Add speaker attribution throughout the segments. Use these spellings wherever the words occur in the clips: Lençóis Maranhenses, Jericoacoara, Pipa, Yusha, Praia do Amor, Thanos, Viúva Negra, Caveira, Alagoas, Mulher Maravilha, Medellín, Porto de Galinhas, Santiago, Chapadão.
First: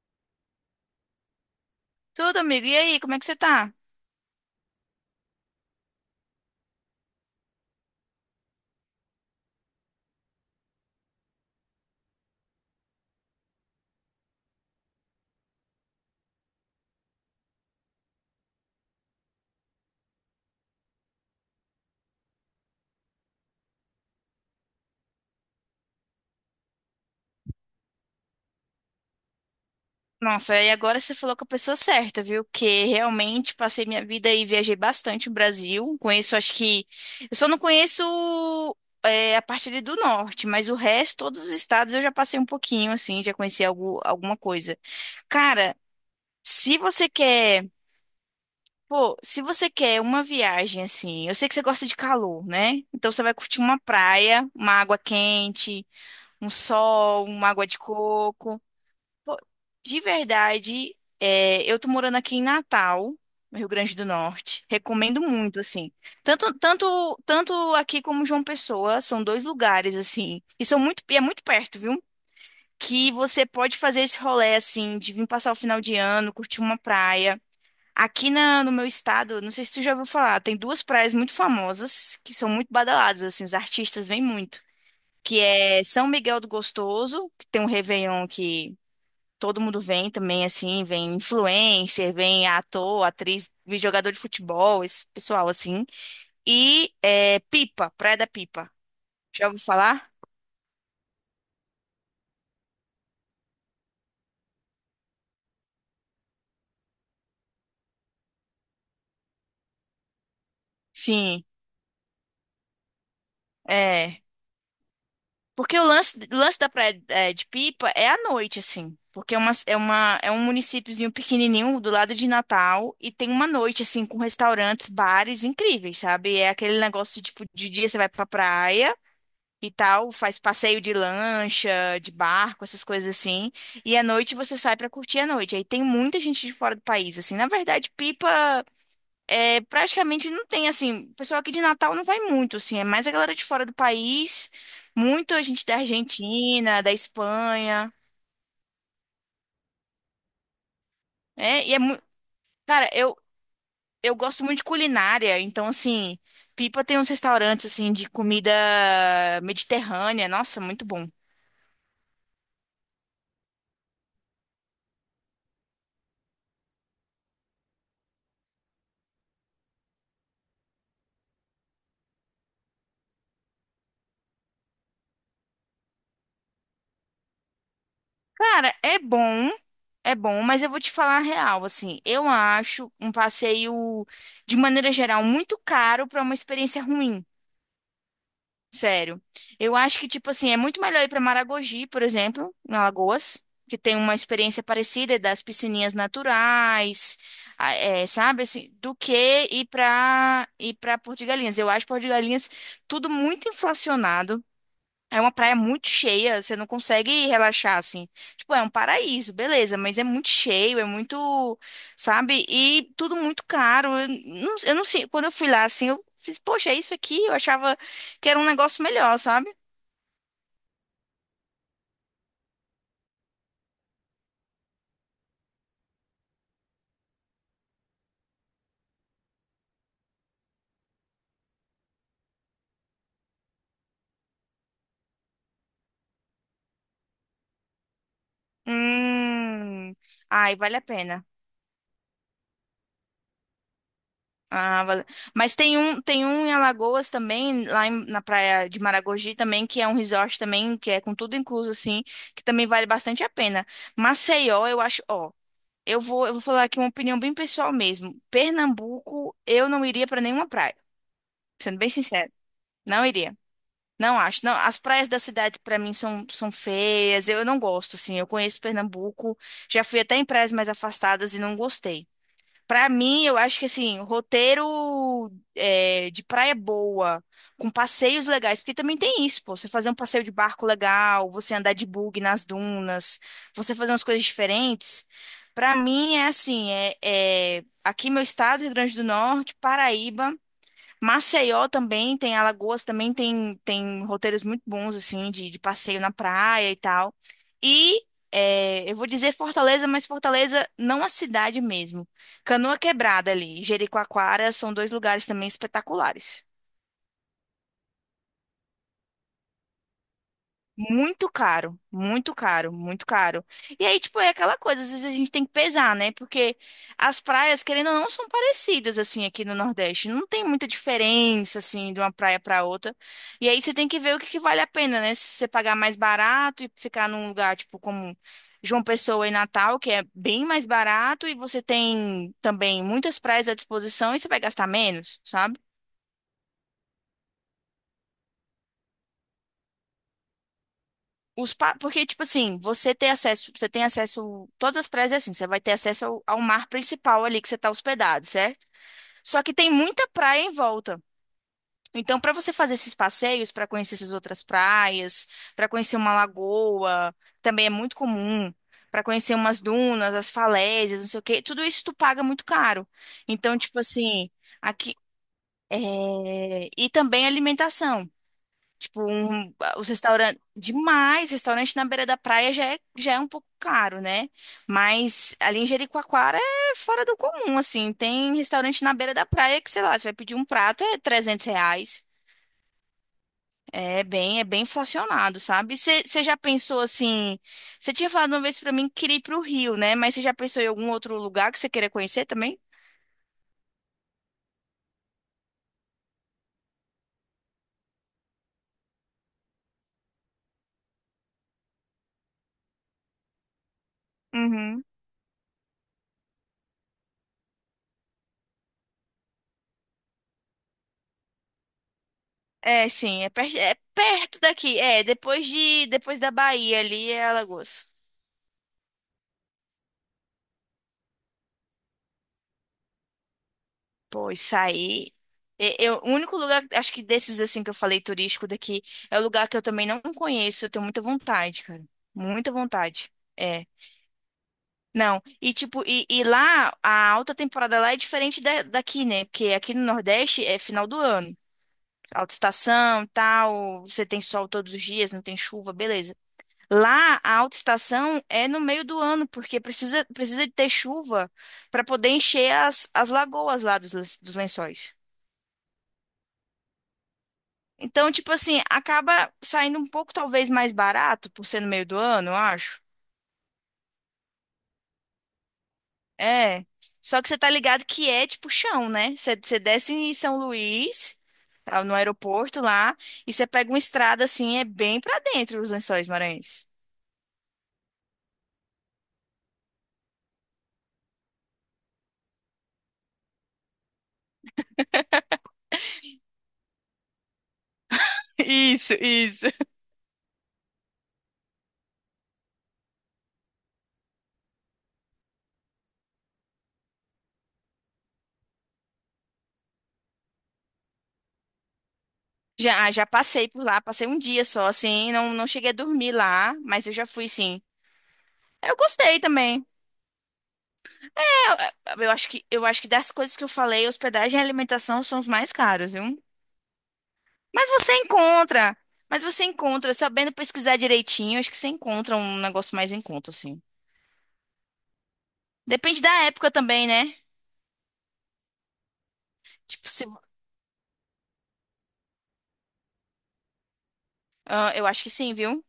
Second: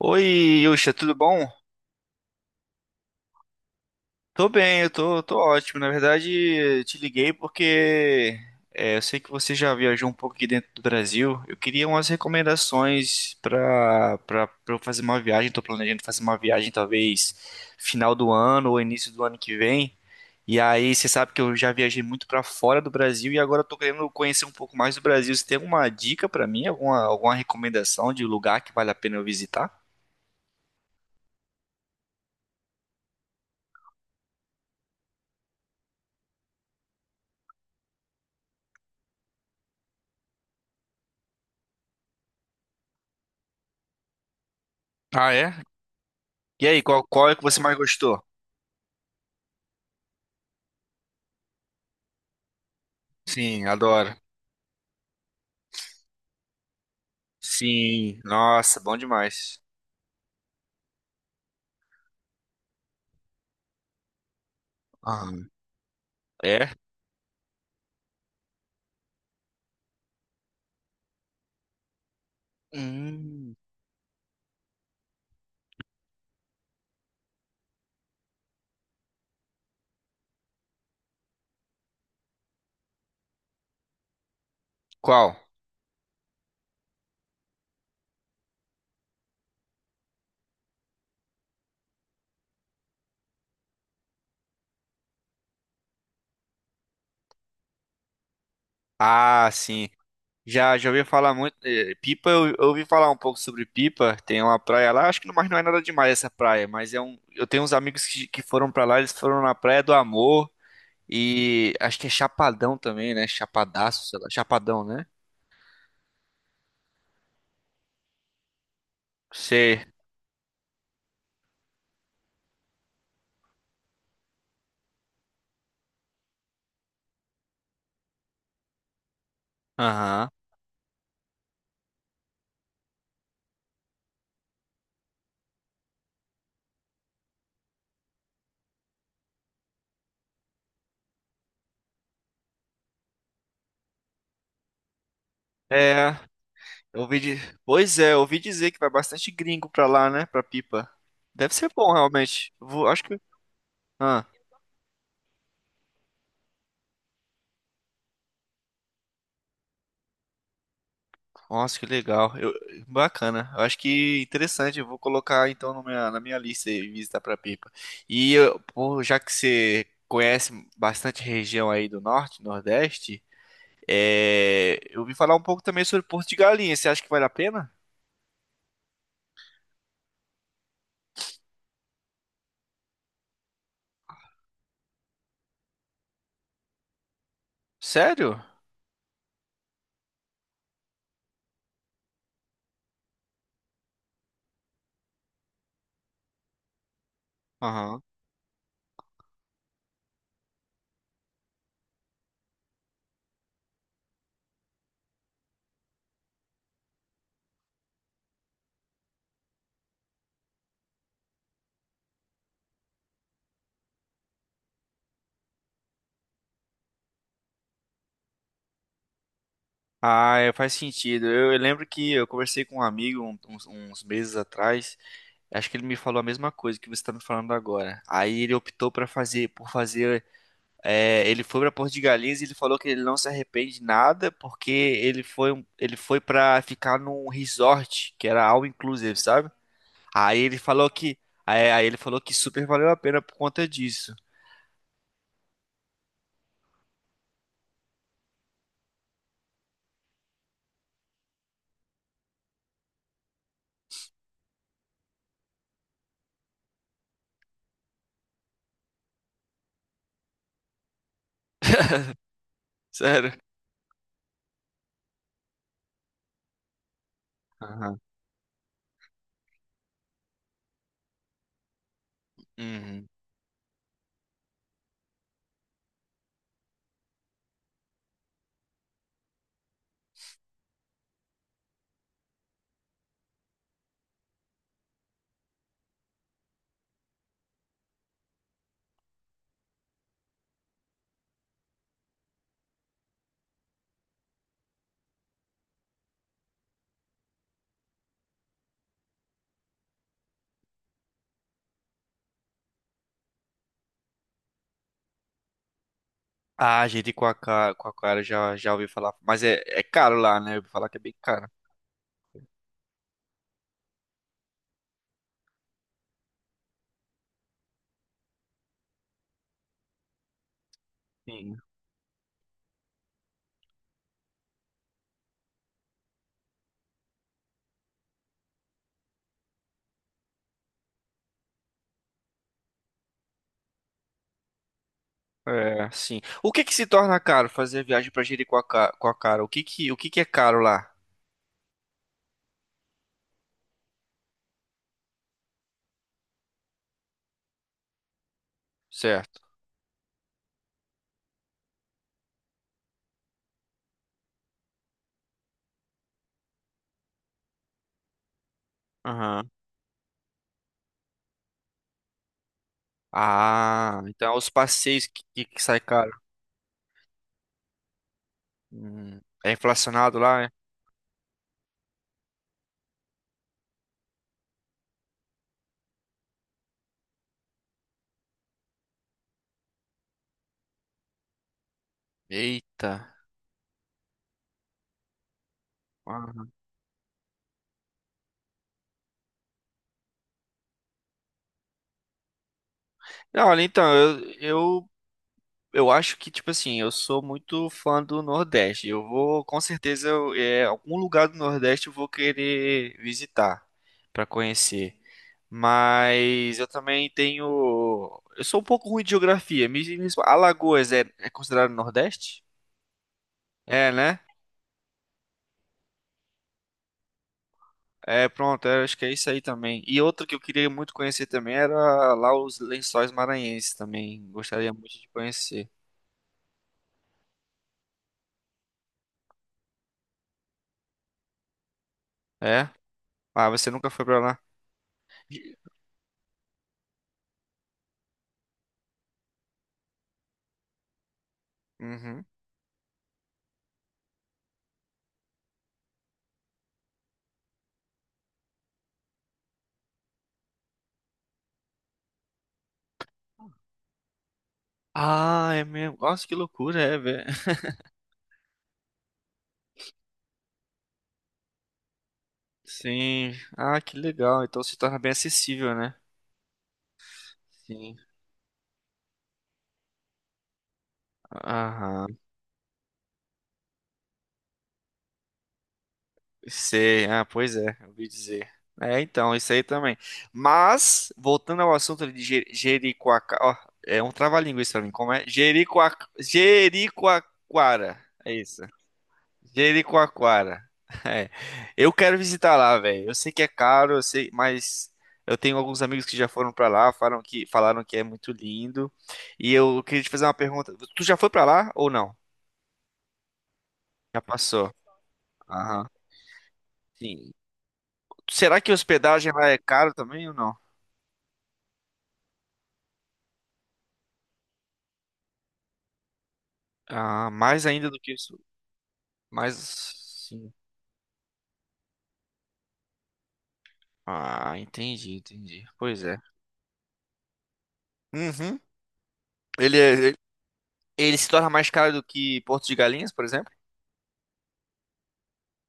Speaker 1: Oi, Yusha, tudo bom?
Speaker 2: Tudo, amigo. E aí, como é que você tá?
Speaker 1: Tô bem, tô ótimo. Na verdade, te liguei porque eu sei que você já viajou um pouco aqui dentro do Brasil. Eu queria umas recomendações pra eu fazer uma viagem. Tô planejando fazer uma viagem talvez final do ano ou início do ano que vem. E aí, você sabe que eu já viajei muito pra fora do Brasil e agora eu tô querendo conhecer um pouco mais do Brasil. Você tem alguma dica pra mim? Alguma recomendação de lugar que vale a pena eu visitar?
Speaker 2: Nossa, e agora você falou com a pessoa certa, viu? Que realmente passei minha vida e viajei bastante no Brasil. Conheço, acho que. Eu só não conheço a parte ali do norte, mas o resto, todos os estados eu já passei um pouquinho, assim, já conheci algo, alguma coisa.
Speaker 1: Ah, é?
Speaker 2: Cara,
Speaker 1: E
Speaker 2: se
Speaker 1: aí, qual,
Speaker 2: você
Speaker 1: qual é que você
Speaker 2: quer.
Speaker 1: mais gostou?
Speaker 2: Pô, se você quer uma viagem, assim. Eu sei que você gosta de calor, né? Então você vai curtir
Speaker 1: Sim,
Speaker 2: uma
Speaker 1: adoro.
Speaker 2: praia, uma água quente, um sol, uma água de
Speaker 1: Sim,
Speaker 2: coco.
Speaker 1: nossa, bom
Speaker 2: Pô,
Speaker 1: demais.
Speaker 2: de verdade, eu tô morando aqui em Natal, no Rio Grande do Norte. Recomendo
Speaker 1: Ah,
Speaker 2: muito, assim. Tanto,
Speaker 1: é?
Speaker 2: tanto, tanto aqui como João Pessoa, são dois lugares, assim. E são muito, e é muito perto, viu? Que você
Speaker 1: Hum,
Speaker 2: pode fazer esse rolê, assim, de vir passar o final de ano, curtir uma praia. No meu estado, não sei se tu já ouviu falar, tem duas praias muito famosas, que são muito badaladas, assim, os artistas vêm muito.
Speaker 1: qual?
Speaker 2: Que é São Miguel do Gostoso, que tem um Réveillon que todo mundo vem também, assim, vem influencer, vem ator, atriz, vem jogador de futebol, esse pessoal, assim. E é, Pipa, Praia da Pipa. Já
Speaker 1: Ah,
Speaker 2: ouviu
Speaker 1: sim.
Speaker 2: falar?
Speaker 1: Já, já ouvi falar muito. Pipa, eu ouvi falar um pouco sobre Pipa. Tem uma praia lá, acho que não, mas não é nada demais essa praia. Mas é um, eu tenho uns amigos que foram pra lá, eles foram na Praia do Amor.
Speaker 2: Sim,
Speaker 1: E acho que é Chapadão também, né? Chapadaço, sei
Speaker 2: é.
Speaker 1: lá. Chapadão, né?
Speaker 2: Porque o lance da Praia é, de Pipa é à noite, assim. Porque é uma, é
Speaker 1: Sei.
Speaker 2: uma, é um municípiozinho pequenininho do lado de Natal e tem uma noite, assim, com restaurantes, bares incríveis, sabe? É aquele negócio, tipo, de dia você vai pra praia, e tal,
Speaker 1: Aham.
Speaker 2: faz passeio de lancha, de barco, essas coisas assim. E à noite você sai pra curtir a noite. Aí tem muita gente de fora do país, assim. Na verdade, Pipa é praticamente não tem assim, o pessoal aqui de Natal não vai muito, assim, é mais a galera de fora do país, muita gente da
Speaker 1: É,
Speaker 2: Argentina, da
Speaker 1: Eu ouvi di-
Speaker 2: Espanha.
Speaker 1: Pois é, eu ouvi dizer que vai bastante gringo pra lá, né? Pra Pipa. Deve
Speaker 2: É,
Speaker 1: ser
Speaker 2: e é
Speaker 1: bom,
Speaker 2: muito,
Speaker 1: realmente. Vou...
Speaker 2: cara,
Speaker 1: Acho
Speaker 2: eu
Speaker 1: que.
Speaker 2: eu
Speaker 1: Ah,
Speaker 2: gosto muito de culinária, então assim, Pipa tem uns restaurantes assim de comida mediterrânea, nossa, muito bom.
Speaker 1: nossa, que legal. Bacana. Eu acho que interessante. Eu vou colocar então na minha lista aí, visitar pra Pipa. Pô, já que você conhece bastante região aí do norte, nordeste, eu ouvi falar um pouco também sobre Porto de Galinhas. Você acha que vale a pena?
Speaker 2: Cara, é bom, mas eu vou te falar a real, assim, eu acho um passeio, de maneira geral, muito caro pra uma experiência ruim,
Speaker 1: Sério?
Speaker 2: sério. Eu acho que, tipo assim, é muito melhor ir pra Maragogi, por exemplo, em Alagoas, que tem uma experiência parecida é das piscininhas naturais,
Speaker 1: Aham.
Speaker 2: sabe, assim, do que ir pra Porto de Galinhas. Eu acho Porto de Galinhas tudo muito inflacionado. É uma praia muito cheia, você não consegue relaxar assim. Tipo, é um paraíso, beleza, mas é muito cheio, é muito, sabe? E tudo muito caro. Eu não sei, quando eu fui lá assim, eu fiz, poxa, é isso aqui? Eu achava que era um negócio melhor, sabe?
Speaker 1: Ah, é, faz sentido. Eu lembro que eu conversei com um amigo uns meses atrás. Acho que ele me falou a mesma coisa que você está me falando agora. Aí ele optou para fazer, por fazer. É, ele foi para Porto de Galinhas e ele falou que ele não se arrepende de nada porque ele foi, ele foi para ficar num resort que era all inclusive, sabe?
Speaker 2: Hum.
Speaker 1: Aí
Speaker 2: Ai,
Speaker 1: ele
Speaker 2: vale a
Speaker 1: falou que,
Speaker 2: pena.
Speaker 1: aí ele falou que super valeu a pena por conta disso.
Speaker 2: Ah, vale. Mas tem um em Alagoas também, na praia de Maragogi também, que é um resort também, que é com tudo incluso assim, que também vale bastante a pena. Maceió, eu acho, ó. Eu vou falar aqui uma opinião bem pessoal mesmo. Pernambuco, eu não iria para nenhuma praia, sendo bem sincero. Não
Speaker 1: Sério?
Speaker 2: iria. Não acho. Não, as praias da cidade para mim são, são feias. Eu não gosto,
Speaker 1: Aham.
Speaker 2: assim. Eu conheço Pernambuco, já fui até em praias mais afastadas e não gostei. Pra
Speaker 1: Uhum.
Speaker 2: mim, eu acho que assim, roteiro é, de praia boa, com passeios legais, porque também tem isso, pô, você fazer um passeio de barco legal, você andar de bug nas dunas, você fazer umas coisas diferentes. Pra mim é assim, é, é aqui meu estado, Rio Grande do Norte, Paraíba. Maceió também tem, Alagoas também tem, tem roteiros muito bons, assim, de passeio na praia e tal. E é, eu vou dizer Fortaleza, mas Fortaleza não a cidade mesmo. Canoa Quebrada ali, Jericoacoara são dois lugares também espetaculares.
Speaker 1: Ah, gente, com a cara já ouvi falar, mas é, é caro lá, né? Eu ouvi falar que é bem
Speaker 2: Muito
Speaker 1: caro.
Speaker 2: caro, muito caro, muito caro. E aí, tipo, é aquela coisa, às vezes a gente tem que pesar, né? Porque as praias, querendo ou não, são parecidas, assim, aqui no Nordeste. Não tem muita
Speaker 1: Sim.
Speaker 2: diferença, assim, de uma praia para outra. E aí você tem que ver o que que vale a pena, né? Se você pagar mais barato e ficar num lugar, tipo, como João Pessoa e Natal, que é bem mais barato, e você tem também muitas praias à disposição e você vai gastar menos, sabe?
Speaker 1: É, sim. O que que se torna caro fazer viagem pra Jericoacoara? O que que é caro lá?
Speaker 2: Porque, tipo assim, você tem acesso, todas as praias é assim, você vai ter acesso ao mar principal ali que você está hospedado, certo?
Speaker 1: Certo.
Speaker 2: Só que tem muita praia em volta. Então, para você fazer esses passeios, para conhecer essas outras praias, para conhecer uma lagoa, também é muito comum, para conhecer
Speaker 1: Aham.
Speaker 2: umas dunas, as falésias, não sei o quê, tudo isso tu paga muito caro. Então, tipo
Speaker 1: Ah,
Speaker 2: assim,
Speaker 1: então é os
Speaker 2: aqui.
Speaker 1: passeios que
Speaker 2: É,
Speaker 1: sai caro.
Speaker 2: e também alimentação.
Speaker 1: É
Speaker 2: Os
Speaker 1: inflacionado
Speaker 2: restaurantes.
Speaker 1: lá, é?
Speaker 2: Demais, restaurante na beira da praia já é um pouco caro, né? Mas ali em Jericoacoara é fora do comum, assim. Tem restaurante na beira da praia que, sei lá, você vai pedir um prato, é R$ 300.
Speaker 1: Eita.
Speaker 2: É bem inflacionado, sabe? Você já
Speaker 1: Aham.
Speaker 2: pensou assim? Você tinha falado uma vez pra mim que queria ir pro Rio, né? Mas você já pensou em algum outro lugar que você queira conhecer também?
Speaker 1: Não, olha, então, eu acho que, tipo assim, eu sou muito fã do Nordeste. Eu vou, com certeza, algum lugar do Nordeste eu vou querer visitar pra
Speaker 2: Uhum.
Speaker 1: conhecer. Mas eu também tenho. Eu sou um pouco ruim de geografia. Alagoas é, é considerado Nordeste?
Speaker 2: É, sim, é, per é
Speaker 1: É, né?
Speaker 2: perto daqui. É, depois da Bahia ali é Alagoas.
Speaker 1: É, pronto, eu acho que é isso aí também. E outra que eu queria muito conhecer também era lá os Lençóis Maranhenses também.
Speaker 2: Pô, isso
Speaker 1: Gostaria muito de
Speaker 2: aí.
Speaker 1: conhecer.
Speaker 2: Eu, o único lugar, acho que desses assim que eu falei turístico daqui, é o lugar que eu também não conheço. Eu tenho muita vontade, cara. Muita
Speaker 1: É?
Speaker 2: vontade.
Speaker 1: Ah,
Speaker 2: É.
Speaker 1: você nunca foi pra lá?
Speaker 2: Não. E tipo, e lá, a alta temporada lá é diferente daqui, né? Porque aqui no Nordeste é final do ano.
Speaker 1: Uhum.
Speaker 2: Alta estação, tal, você tem sol todos os dias, não tem chuva, beleza. Lá, a alta estação é no meio do ano, porque precisa de ter chuva para poder encher as lagoas lá dos, dos lençóis.
Speaker 1: Ah, é mesmo. Nossa, que loucura, é, velho.
Speaker 2: Então, tipo assim, acaba saindo um pouco talvez mais barato, por ser no meio do ano, eu acho.
Speaker 1: Sim. Ah, que legal. Então se torna bem acessível, né?
Speaker 2: É. Só que você tá ligado
Speaker 1: Sim.
Speaker 2: que é tipo chão, né? Você desce em São Luís, tá, no
Speaker 1: Aham.
Speaker 2: aeroporto lá, e você pega uma estrada assim, é bem pra dentro os Lençóis Maranhenses.
Speaker 1: Sei. Ah, pois é, eu ouvi dizer. É, então, isso aí também. Mas, voltando ao assunto de Jericoacoara. Ó, é um trava-língua isso pra mim. Como é? Jericoa... Jericoacoara. É isso.
Speaker 2: Isso, isso.
Speaker 1: Jericoacoara. É. Eu quero visitar lá, velho. Eu sei que é caro, eu sei, mas eu tenho alguns amigos que já foram pra lá, falaram que é muito lindo. E eu queria te fazer uma pergunta. Tu já foi pra lá ou não?
Speaker 2: Já, ah, já passei por lá, passei um
Speaker 1: Já
Speaker 2: dia só,
Speaker 1: passou.
Speaker 2: assim, não, não cheguei a
Speaker 1: Aham.
Speaker 2: dormir lá, mas eu já fui
Speaker 1: Sim.
Speaker 2: sim.
Speaker 1: Será que
Speaker 2: Eu gostei
Speaker 1: hospedagem lá é
Speaker 2: também.
Speaker 1: caro também ou não?
Speaker 2: É, eu, eu acho que das coisas que eu falei, hospedagem e alimentação são os mais caros, viu?
Speaker 1: Ah, mais
Speaker 2: Mas
Speaker 1: ainda
Speaker 2: você
Speaker 1: do que isso.
Speaker 2: encontra. Mas você
Speaker 1: Mais
Speaker 2: encontra, sabendo
Speaker 1: sim.
Speaker 2: pesquisar direitinho, acho que você encontra um negócio mais em conta, assim.
Speaker 1: Ah, entendi, entendi. Pois
Speaker 2: Depende da
Speaker 1: é.
Speaker 2: época também, né?
Speaker 1: Uhum. Ele,
Speaker 2: Tipo, se...
Speaker 1: ele, ele se torna mais caro do que Porto de Galinhas, por exemplo?
Speaker 2: Ah, eu acho que sim, viu?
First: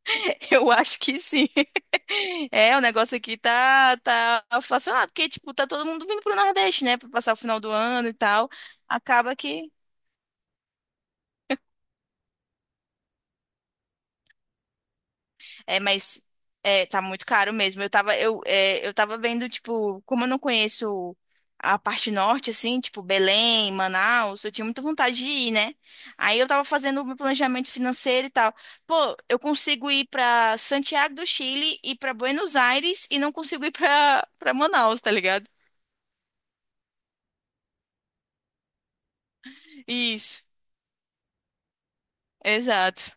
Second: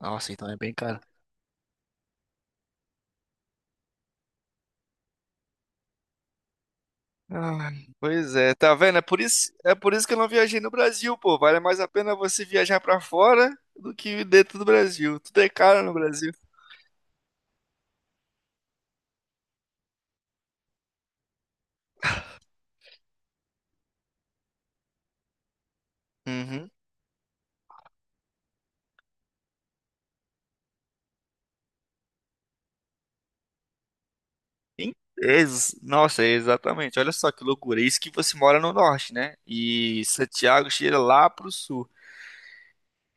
Speaker 1: Nossa, então é
Speaker 2: Eu
Speaker 1: bem
Speaker 2: acho
Speaker 1: caro.
Speaker 2: que sim. É, o negócio aqui tá, tá inflacionado, porque, tipo, tá todo mundo vindo pro Nordeste, né? Pra passar o final
Speaker 1: Ah,
Speaker 2: do ano e
Speaker 1: pois
Speaker 2: tal.
Speaker 1: é, tá vendo? É por
Speaker 2: Acaba
Speaker 1: isso,
Speaker 2: que.
Speaker 1: é por isso que eu não viajei no Brasil, pô. Vale mais a pena você viajar pra fora do que dentro do Brasil. Tudo é
Speaker 2: É,
Speaker 1: caro no
Speaker 2: mas
Speaker 1: Brasil.
Speaker 2: é, tá muito caro mesmo. Eu tava vendo, tipo, como eu não conheço a parte norte, assim, tipo, Belém, Manaus, eu tinha muita vontade de ir, né? Aí eu tava
Speaker 1: Uhum.
Speaker 2: fazendo o meu planejamento financeiro e tal. Pô, eu consigo ir pra Santiago do Chile e pra Buenos Aires e não consigo ir pra
Speaker 1: Em-
Speaker 2: Manaus, tá ligado?
Speaker 1: Nossa, exatamente. Olha só que loucura. Isso que você mora no norte, né? E
Speaker 2: Isso,
Speaker 1: Santiago cheira lá pro sul.
Speaker 2: exato.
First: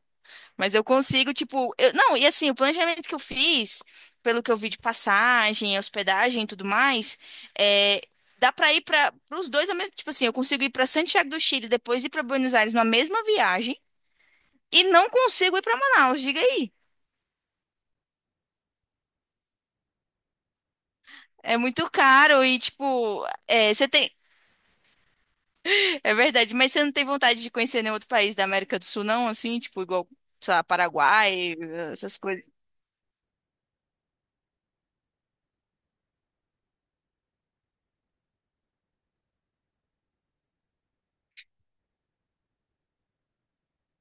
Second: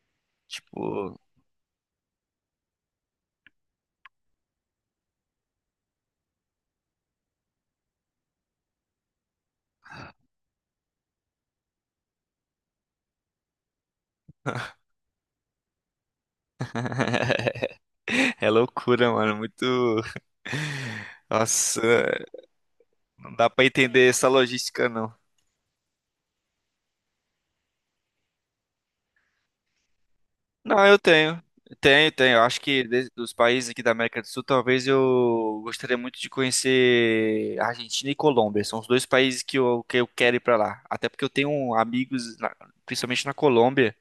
Speaker 2: Mas eu
Speaker 1: Tipo,
Speaker 2: consigo, tipo, não, e assim, o planejamento que eu fiz, pelo que eu vi de passagem, hospedagem e tudo mais, é, dá pra ir para os dois ao mesmo, tipo assim, eu consigo ir pra Santiago do Chile, depois ir pra Buenos Aires na mesma viagem e não consigo ir pra Manaus, diga aí.
Speaker 1: é loucura, mano. Muito.
Speaker 2: É
Speaker 1: Nossa,
Speaker 2: muito caro e tipo,
Speaker 1: não dá pra
Speaker 2: é, você
Speaker 1: entender
Speaker 2: tem,
Speaker 1: essa logística, não.
Speaker 2: é verdade, mas você não tem vontade de conhecer nenhum outro país da América do Sul não, assim, tipo igual, sei lá,
Speaker 1: Não, eu tenho.
Speaker 2: Paraguai,
Speaker 1: Tenho,
Speaker 2: essas
Speaker 1: tenho. Eu
Speaker 2: coisas.
Speaker 1: acho que dos países aqui da América do Sul, talvez eu gostaria muito de conhecer Argentina e Colômbia. São os dois países que eu quero ir pra lá. Até porque eu tenho amigos, principalmente na Colômbia,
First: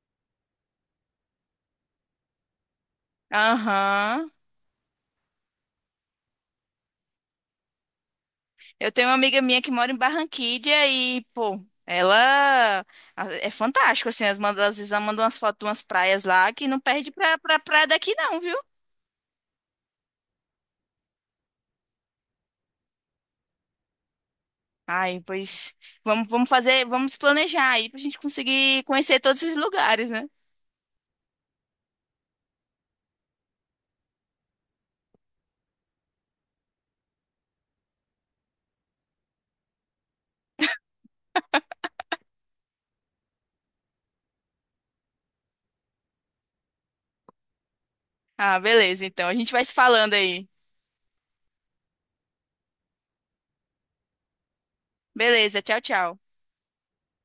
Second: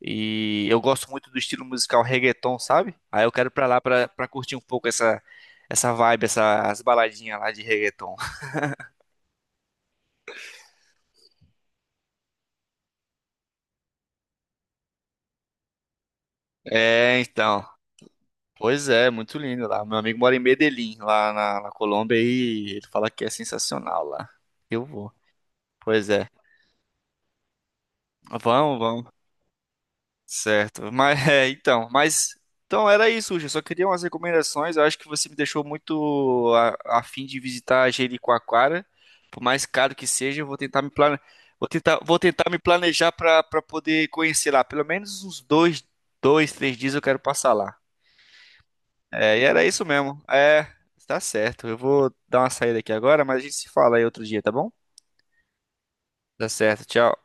Speaker 1: e eu gosto muito do estilo musical reggaeton, sabe? Aí eu quero ir pra lá pra
Speaker 2: Aham.
Speaker 1: curtir um pouco essa vibe, essas baladinhas lá de reggaeton.
Speaker 2: Eu tenho uma amiga minha que mora em Barranquilla e, pô, ela é fantástico, assim, as manda, às vezes ela manda umas fotos de umas praias lá que não perde
Speaker 1: É,
Speaker 2: pra
Speaker 1: então.
Speaker 2: praia daqui não, viu?
Speaker 1: Pois é, muito lindo lá. Meu amigo mora em Medellín, lá na Colômbia, e ele fala que é sensacional lá. Eu vou.
Speaker 2: Ai, pois
Speaker 1: Pois é.
Speaker 2: vamos fazer, vamos planejar aí pra gente
Speaker 1: Vamos,
Speaker 2: conseguir
Speaker 1: vamos.
Speaker 2: conhecer todos esses lugares, né?
Speaker 1: Certo. Então era isso, Uja. Só queria umas recomendações. Eu acho que você me deixou muito a fim de visitar Jericoacoara. Por mais caro que seja, eu vou tentar me plane... vou tentar me planejar para para poder conhecer lá. Pelo menos dois, três dias eu quero passar lá.
Speaker 2: Ah, beleza, então a
Speaker 1: É, e
Speaker 2: gente
Speaker 1: era
Speaker 2: vai se
Speaker 1: isso
Speaker 2: falando
Speaker 1: mesmo.
Speaker 2: aí.
Speaker 1: É, tá certo. Eu vou dar uma saída aqui agora, mas a gente se fala aí outro dia, tá bom?
Speaker 2: Beleza, tchau, tchau.
Speaker 1: Tá certo. Tchau.